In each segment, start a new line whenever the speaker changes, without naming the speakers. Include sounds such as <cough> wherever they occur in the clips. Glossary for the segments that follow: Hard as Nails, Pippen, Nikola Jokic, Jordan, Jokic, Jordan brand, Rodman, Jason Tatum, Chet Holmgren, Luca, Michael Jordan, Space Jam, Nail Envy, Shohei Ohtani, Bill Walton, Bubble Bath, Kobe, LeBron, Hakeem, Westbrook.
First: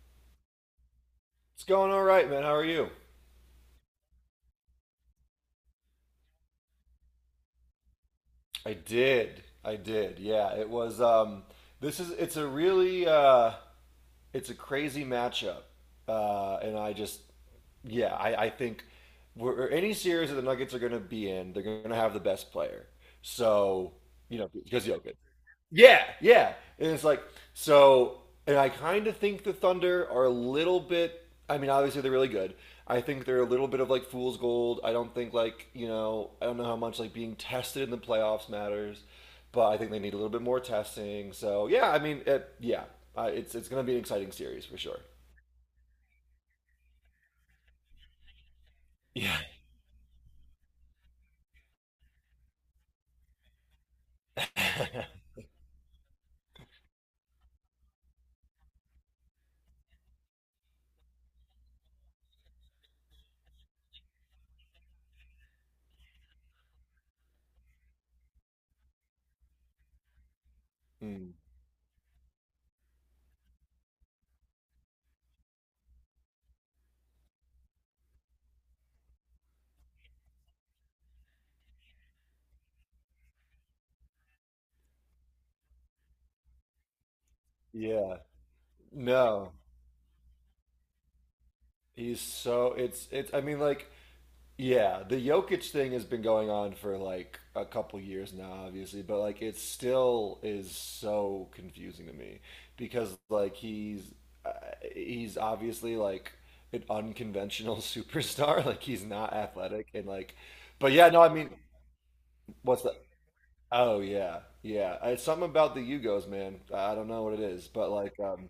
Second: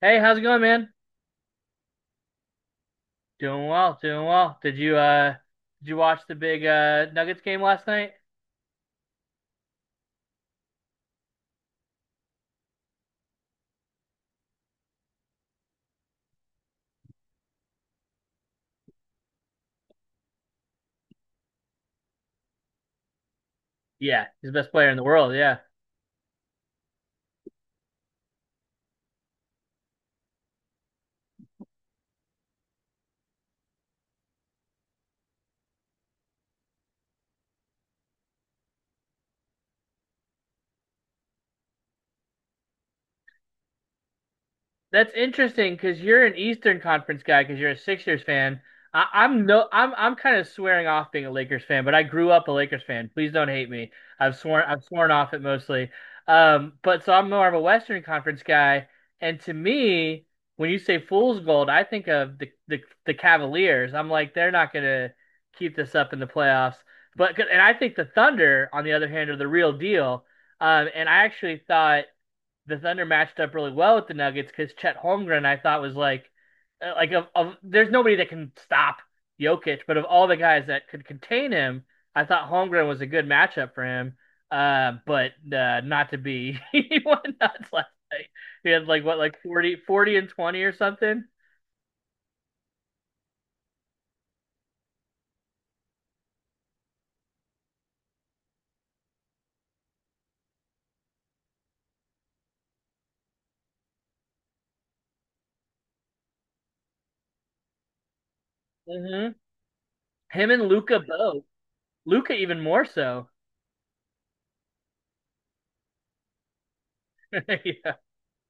Hey, how's it going, man?
It's going all right, man. How are you?
Doing well, doing well. Did you did you watch the big Nuggets game last night?
I did. I did. Yeah, it was this is it's a really it's a crazy matchup. And I just yeah, I think any series that the Nuggets are going to be in, they're going to have the best player. So,
Yeah,
you know,
he's the best
because
player in the
Jokic.
world.
Yeah, yeah. And it's like so, and I kind of think the Thunder are a little bit. I mean, obviously they're really good. I think they're a little bit of like fool's gold. I don't think like you know I don't know how much like being tested in the playoffs matters, but I think they need a little bit more testing. So yeah, I mean, yeah, it's gonna be an exciting series for sure.
That's interesting because you're an Eastern Conference guy because you're a Sixers fan. I,
Yeah.
I'm no, I'm kind of swearing off being a Lakers fan, but I grew up a Lakers fan. Please don't hate me. I've sworn
<laughs>
off it mostly. But so I'm more of a Western Conference guy, and to me, when you say fool's gold, I think of the Cavaliers. I'm like they're not gonna keep this up in the playoffs. But and I think the Thunder, on the other hand, are the real deal. And I
Mm,
actually thought the Thunder matched up really well with the Nuggets because Chet Holmgren I thought was like of there's nobody that can stop Jokic, but of all the guys that could contain him, I thought Holmgren was a good matchup for him. But not to be, <laughs> he went nuts last
yeah.
night. He had like what like
No,
forty and twenty or something.
he's so it's. I mean, like yeah, the Jokic thing has been going on for like a couple years now, obviously, but like it still is so confusing to me because like uh, he's obviously like an unconventional <laughs> superstar. Like he's
Mm-hmm.
not athletic and like,
Him and
but
Luca
yeah, no, I
both.
mean,
Luca even
what's
more
that?
so.
Oh yeah, yeah. It's something about the Yugos, man. I don't know what it
<laughs>
is, but
yeah.
like,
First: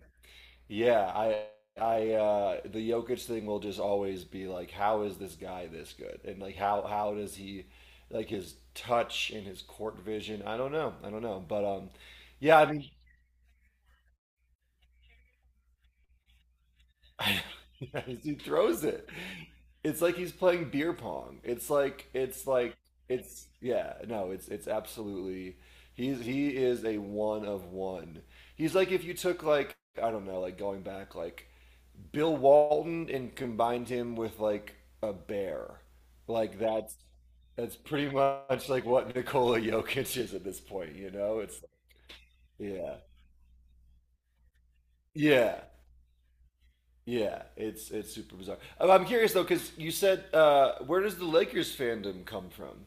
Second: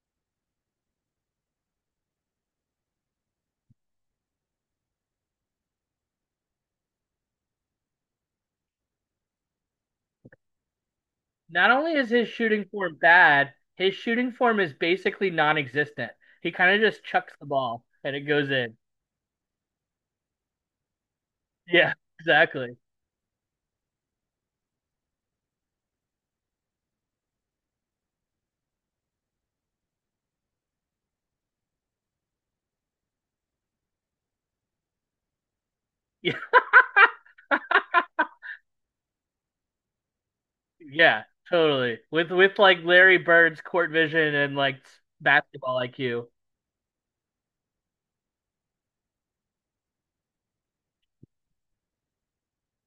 yeah, I the Jokic thing will just always be like how is this guy this good? And like how does he like his touch and his court vision? I don't know. I don't know. But
Not only is his
yeah,
shooting
I mean
form bad, his shooting form is basically non-existent. He kind of just
<laughs>
chucks the ball
yeah,
and it
he
goes in.
throws it. It's like he's playing beer pong. It's
Yeah,
like it's
exactly.
like it's yeah, no, it's absolutely he is a one of one. He's like if you took like I don't know, like going back like Bill Walton and combined him with like a bear.
Yeah,
Like that's pretty much like what Nikola Jokic is at this point, you
yeah,
know? It's
totally. With like
yeah.
Larry Bird's court vision and like
Yeah.
basketball IQ.
Yeah, it's super bizarre. I'm curious though, because you said where does the Lakers fandom come from?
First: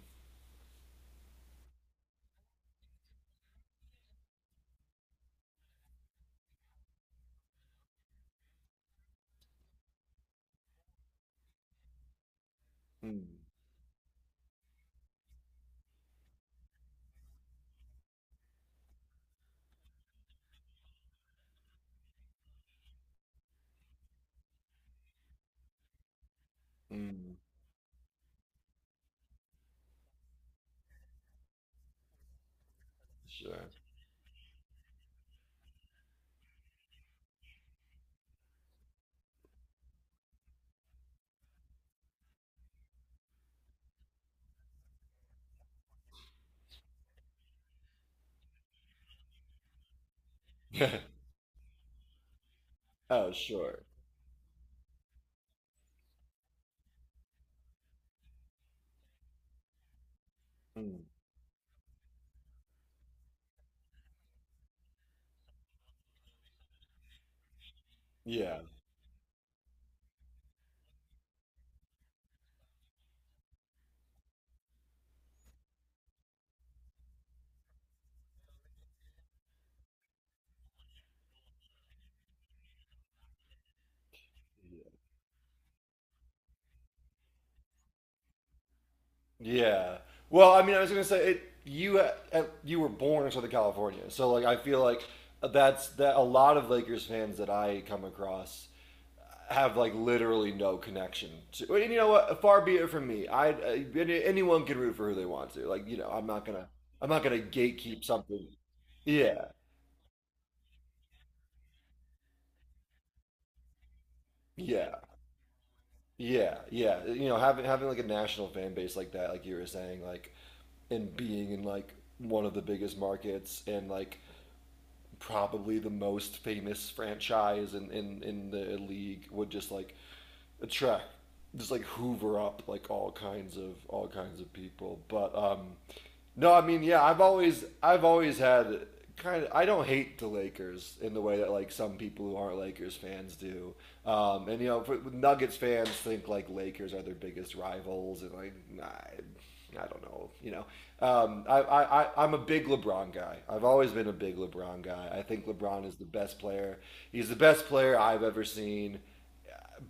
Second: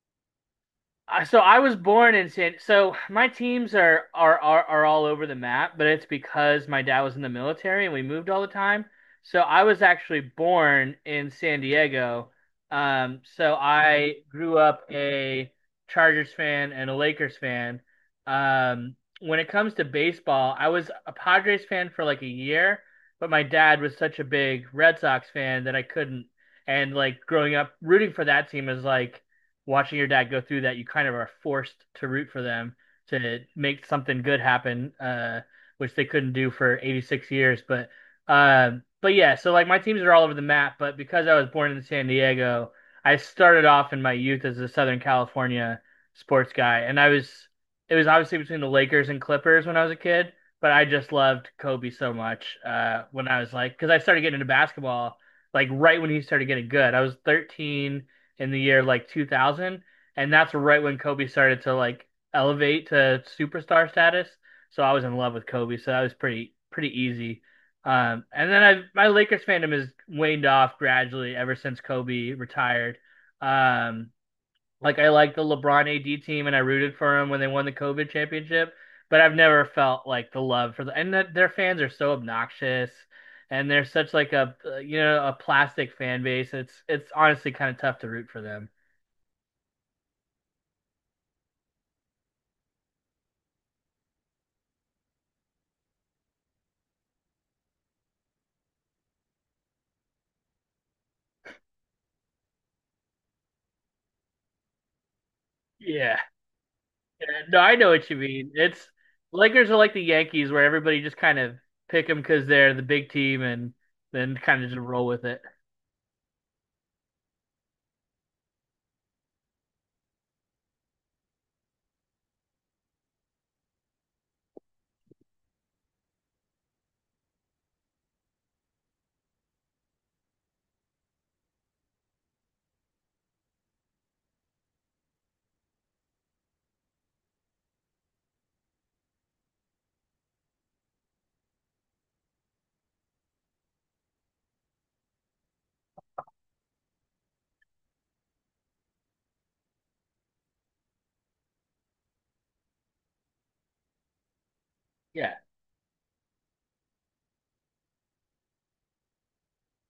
So I was born in San. So my teams are, are all over the map, but it's because my dad was in the military and we moved all the time. So I was actually born in San Diego. Um,
Mm,
so I grew up a Chargers fan and a Lakers fan. Um, when it comes to baseball, I was a Padres fan for like a year, but my dad was such a big Red Sox fan that I couldn't. And like
mm,
growing up rooting for that team is like watching your dad go through that, you kind of are forced to root for them to
sure.
make something good happen, which they couldn't do for 86 years. But yeah, so like my teams are all over the map, but because I was born in San Diego, I started off in my youth as a Southern California sports guy, and I was it was obviously between the Lakers and Clippers when I was a kid, but I just
<laughs>
loved Kobe so much when
Oh,
I was like,
sure.
because I started getting into basketball like right when he started getting good. I was 13 in the year like 2000, and that's right when
Mm,
Kobe started to like elevate to superstar status. So I was in love with Kobe, so that was pretty easy. And
yeah.
then I my Lakers fandom has waned off gradually ever since Kobe retired. Um, like I like the LeBron AD team, and I rooted for him when they won the COVID championship. But I've never felt like the love for the and that their fans are so obnoxious, and they're such like a you know a plastic fan base. It's honestly kind of tough to root for them.
Yeah. Well, I mean, I was gonna say it. You you were born in Southern California, so like I feel like that's that. A lot of Lakers fans that I come across have like literally no connection to. And you know what? Far be it from me. Anyone can root for who they want to. Like you know,
Yeah.
I'm not
Yeah.
gonna
No, I know
gatekeep
what you
something.
mean. It's
Yeah,
Lakers are like the Yankees where everybody just kind of pick them because they're the big team and then kind of just
yeah,
roll with it.
yeah, yeah. You know, having like a national fan base like that, like you were saying, like and being in like one of the biggest markets and like probably the most famous franchise in the league would just like attract just like hoover up like all kinds of people but no, I mean, yeah, I've always had kind of I don't hate the Lakers in the way that like some people who aren't Lakers fans do. And you know, for, Nuggets fans think like Lakers are their biggest rivals, and like I don't know, you know. I'm a big LeBron guy. I've always been a big LeBron guy. I
Yeah.
think LeBron is the best player. He's the best player I've ever seen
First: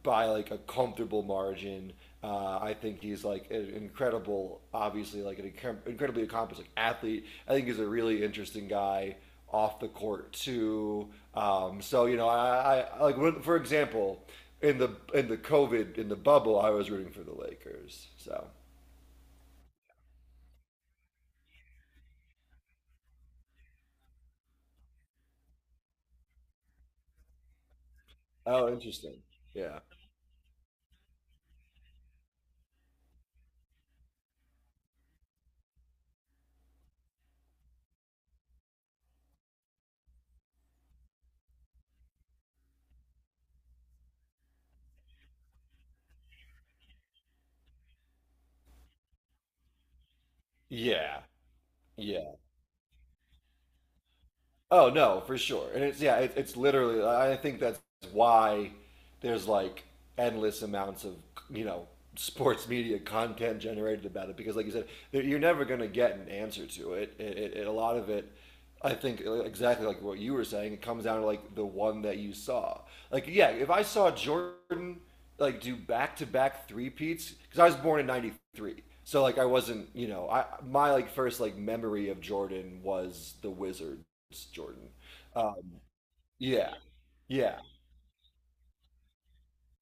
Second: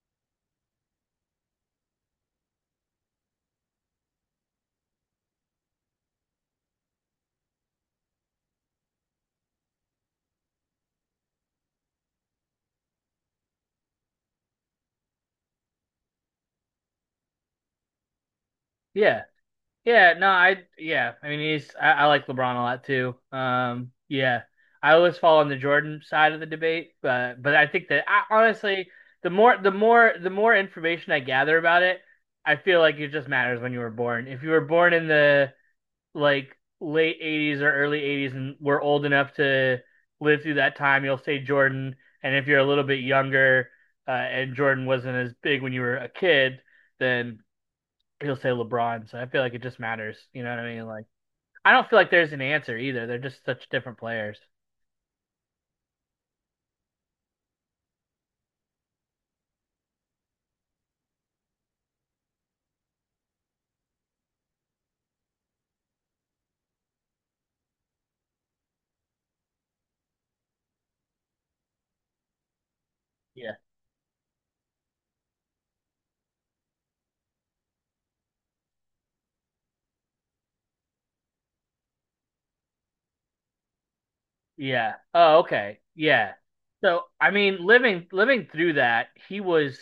by like a comfortable margin. I think he's like an incredible, obviously like an incredibly accomplished like, athlete. I think he's a really interesting guy off the court too. So you know, I like when, for example, in the COVID in the bubble, I was rooting for the Lakers. So
Yeah. Yeah. No, I, yeah. I mean, I like LeBron a lot too. Yeah. I always fall on the Jordan side of the debate, but I think that I,
oh,
honestly,
interesting.
the more, the
Yeah,
more, the more information I gather about it, I feel like it just matters when you were born. If you were born in like late '80s or early '80s and we're old enough to live through that time, you'll say Jordan. And if you're a little bit younger and Jordan wasn't as big when you were a kid, then he'll say LeBron. So I feel like it just matters. You know what I mean? Like,
yeah,
I don't feel like there's
yeah.
an answer either. They're just such different players.
Oh no, for sure. And it's yeah, it's literally. I think that's why there's like endless amounts of you know sports media content generated about it because, like you said, you're never going to get an answer to it. A lot of it, I think, like, exactly like what you were saying, it comes down to like the one that you saw. Like yeah,
Yeah.
if I saw Jordan like do back to back three peats because I was born in '93. So like I wasn't, you know, I my like first like memory of Jordan was the Wizard it's Jordan.
Yeah. Oh, okay.
Um,
Yeah.
yeah,
So I
yeah,
mean, living through that, he was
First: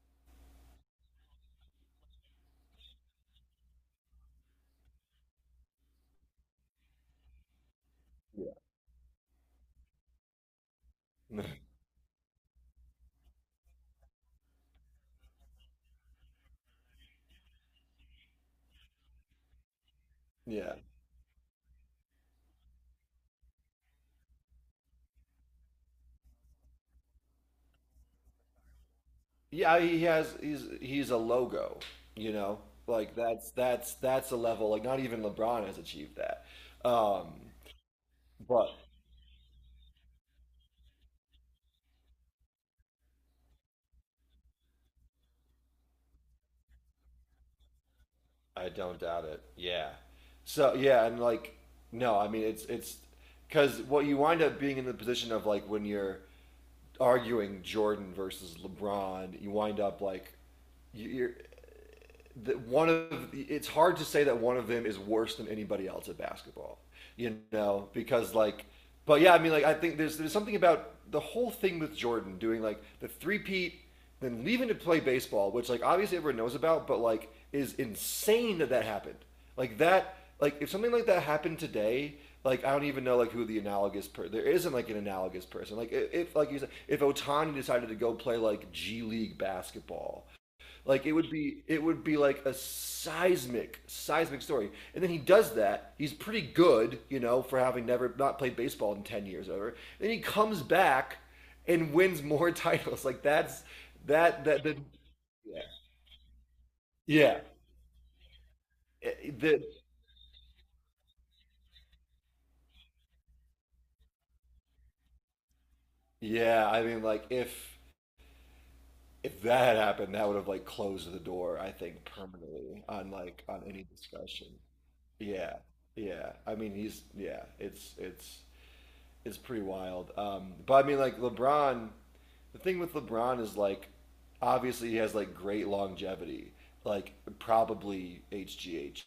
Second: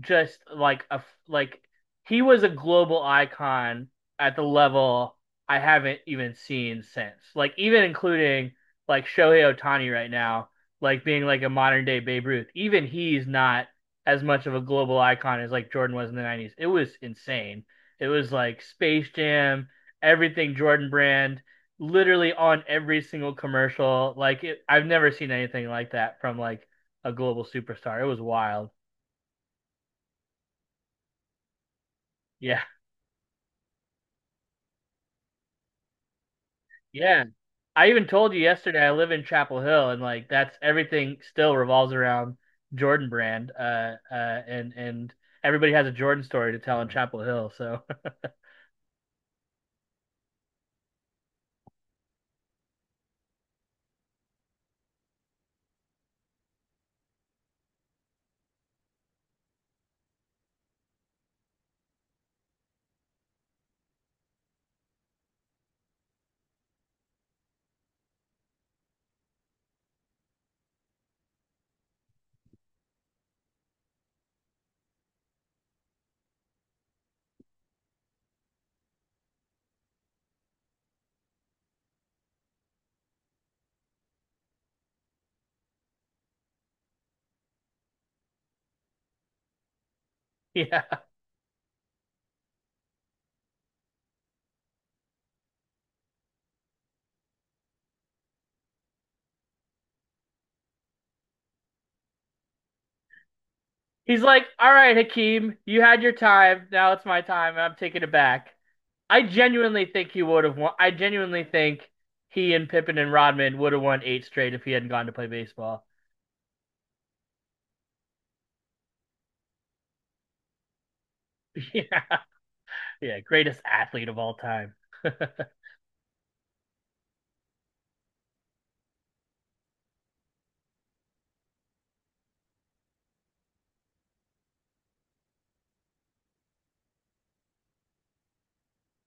just like a like he was a global icon at the level I haven't even seen since. Like even including
yeah,
like Shohei Ohtani right now, like being like a
<laughs>
modern day Babe Ruth. Even he's not as much of a global icon as like Jordan was in the '90s. It was insane. It was like Space Jam, everything
yeah,
Jordan brand, literally on every single commercial. Like it, I've never seen anything like that from like a global superstar. It was wild.
yeah. He has he's a logo, you know,
Yeah.
like that's that's a level like not even LeBron has achieved that.
Yeah.
Um,
I even told you
but
yesterday I live in Chapel Hill and like that's everything still revolves around Jordan brand. And everybody has a Jordan story to tell in Chapel Hill. So
I don't doubt it. Yeah. So yeah, and like no, I mean it's because what you wind up being in the position of like when you're arguing Jordan versus LeBron, you wind up like you- you're that one of it's hard to say that one of them is worse than anybody else at basketball, you know, because like, but yeah, I mean, like I think there's something about the whole thing with Jordan doing like the three peat, then leaving to play baseball, which like obviously everyone knows about, but like is insane that that happened. Like that, like if something like that happened today, like I don't even know like who the analogous per there isn't like an analogous person. Like if, like you said, if Otani decided to go play like G League basketball,
<laughs> yeah.
like it would be like a seismic, seismic story. And then he does that. He's pretty good, you know, for having never not played baseball in 10 years or whatever. Then he comes back and wins more <laughs> titles. Like that's
He's
that
like,
that
"All
the
right, Hakeem,
yeah
you had your time, now it's my
yeah
time, I'm taking it back."
It- the
I genuinely think he and Pippen and Rodman would have won eight straight if he hadn't gone to play baseball.
yeah. I mean, like if that had happened, that would have like closed the door, I
<laughs> Yeah.
think, permanently on
Yeah,
like
greatest
on any
athlete of all
discussion.
time.
Yeah,
<laughs>
yeah. I mean, he's yeah. It's is pretty wild. But I mean, like LeBron, the thing with LeBron is like, obviously he has like great longevity, like probably HGH,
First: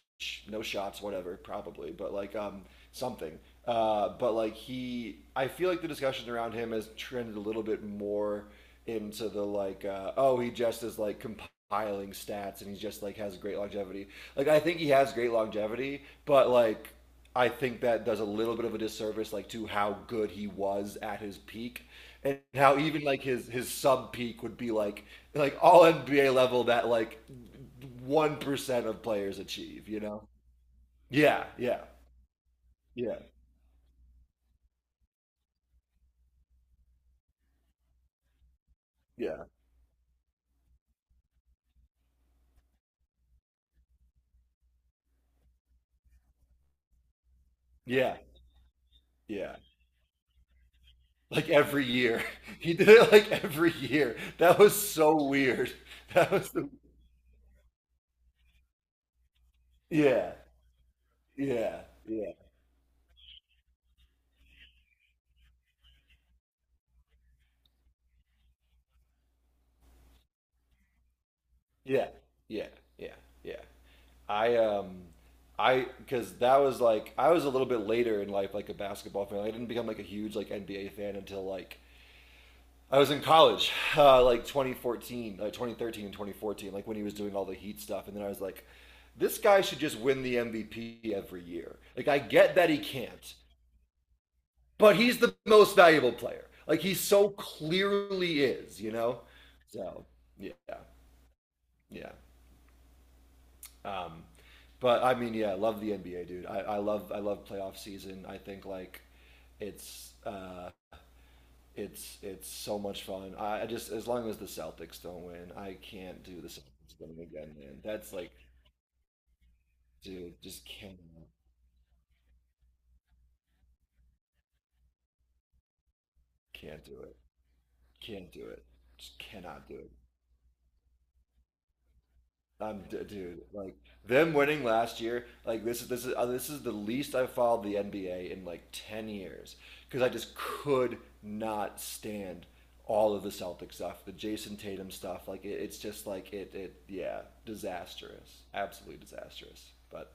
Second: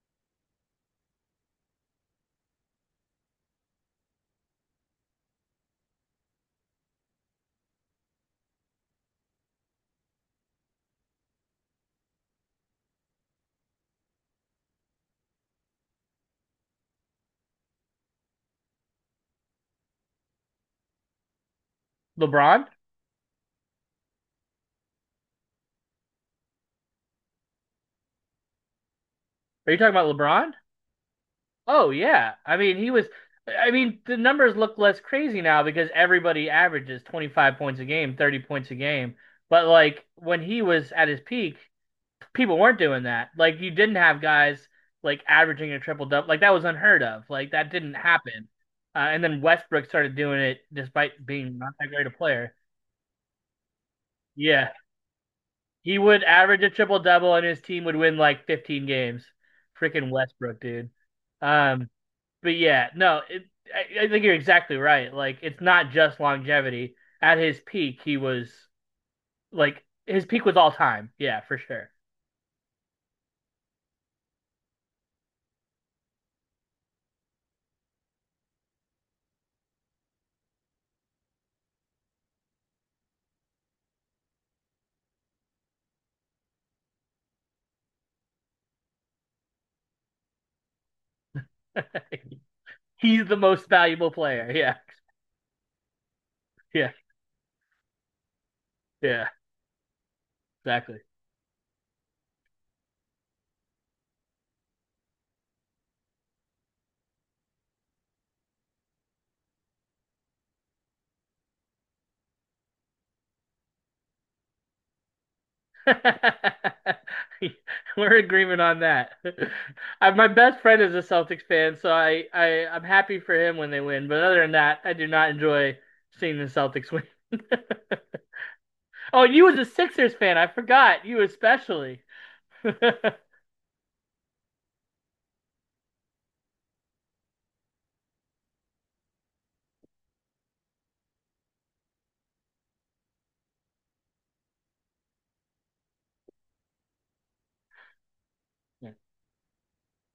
no shots, whatever, probably, but like something. But like he, I feel like the discussion around him has trended a little bit more into the like, oh, he just is like compiling stats and he just like has great longevity. Like I think he has great longevity, but like I think that does a little bit of a disservice, like to how good he was at his peak, and
LeBron?
how even like his sub peak would be like all NBA level that like 1% of players
Are you
achieve.
talking
You
about
know?
LeBron?
Yeah, yeah,
Oh yeah. I mean, he was
yeah,
I mean, the numbers look less crazy now because everybody averages 25 points a game, 30 points a game.
yeah,
But like when he was at his peak, people weren't doing that. Like you didn't have guys like averaging a triple double. Like that was unheard of. Like that didn't
yeah,
happen. And then
yeah.
Westbrook started doing it despite
Like
being not
every
that great a
year,
player.
<laughs> he did it like every year. That
Yeah.
was so weird. <laughs>
He would
That was
average a
the
triple double and his team would win like 15 games. Freaking
yeah,
Westbrook, dude.
yeah,
Um,
yeah,
but yeah, no, I think you're exactly right. Like, it's not just longevity. At his peak, he was like his peak was all time. Yeah, for sure.
yeah, yeah, yeah, yeah. I um I because that was like I was a little bit later in life like a basketball fan. I didn't become like a huge like NBA fan until like I was in college, <laughs> like 2014, like 2013 and 2014, like when he was doing all the Heat stuff, and then I was like, this guy should just win the MVP every year. Like
<laughs>
I get that he
He's
can't,
the most valuable player. Yeah,
but he's the most valuable player. Like
yeah,
he so clearly is, you know.
yeah,
So yeah,
exactly.
yeah. Um, but I mean, yeah, I love the NBA, dude. I love playoff season. I think like it's uh, it's so much fun. I just as long as the Celtics don't win, I can't do the
<laughs>
Celtics winning again, man. That's
We're in
like,
agreement on that. <laughs> I, my
dude,
best
just
friend is a Celtics fan, so I'm happy for him when they win. But other than that, I do not enjoy seeing the
can't
Celtics
do
win.
it.
<laughs>
Can't do it. Just
oh, you was a
cannot do it.
Sixers fan. I forgot you especially. <laughs>
I'm d Dude, like them winning last year, like this is the least I've followed the NBA in like 10 years because I just could not stand all of the Celtic stuff, the Jason Tatum stuff. Like it's just like it yeah, disastrous.
Yeah.
Absolutely disastrous. But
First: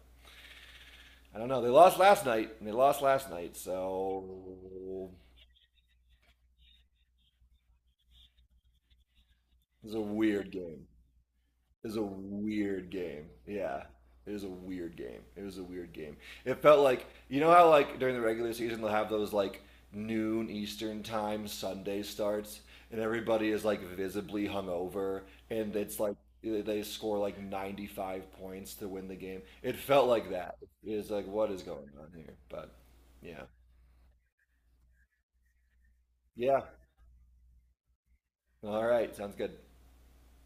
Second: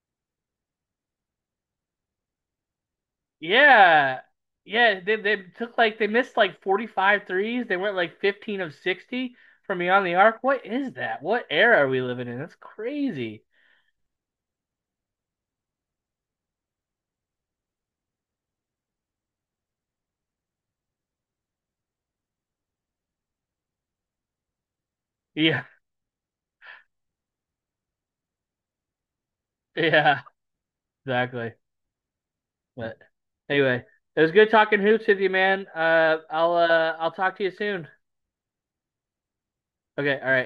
I don't know. They lost last night and they lost last night,
Yeah.
so
Yeah, they took like they missed like 45 threes. They went like 15 of 60 from
it was a
beyond the arc.
weird
What
game.
is that? What era
It
are
was
we
a
living in? That's
weird game.
crazy.
Yeah. It was a weird game. It was a weird game. It felt like you know how like during the regular season they'll have those like noon Eastern time Sunday starts and everybody is like visibly hungover
Yeah. <laughs>
and it's like they score like 95 points to win the game. It felt
Yeah,
like that. It was like what
exactly.
is going on here? But
But
yeah.
anyway, it was good talking hoops with you, man. Uh I'll
Yeah.
uh I'll talk to you soon.
All right. Sounds good.
Okay, all right.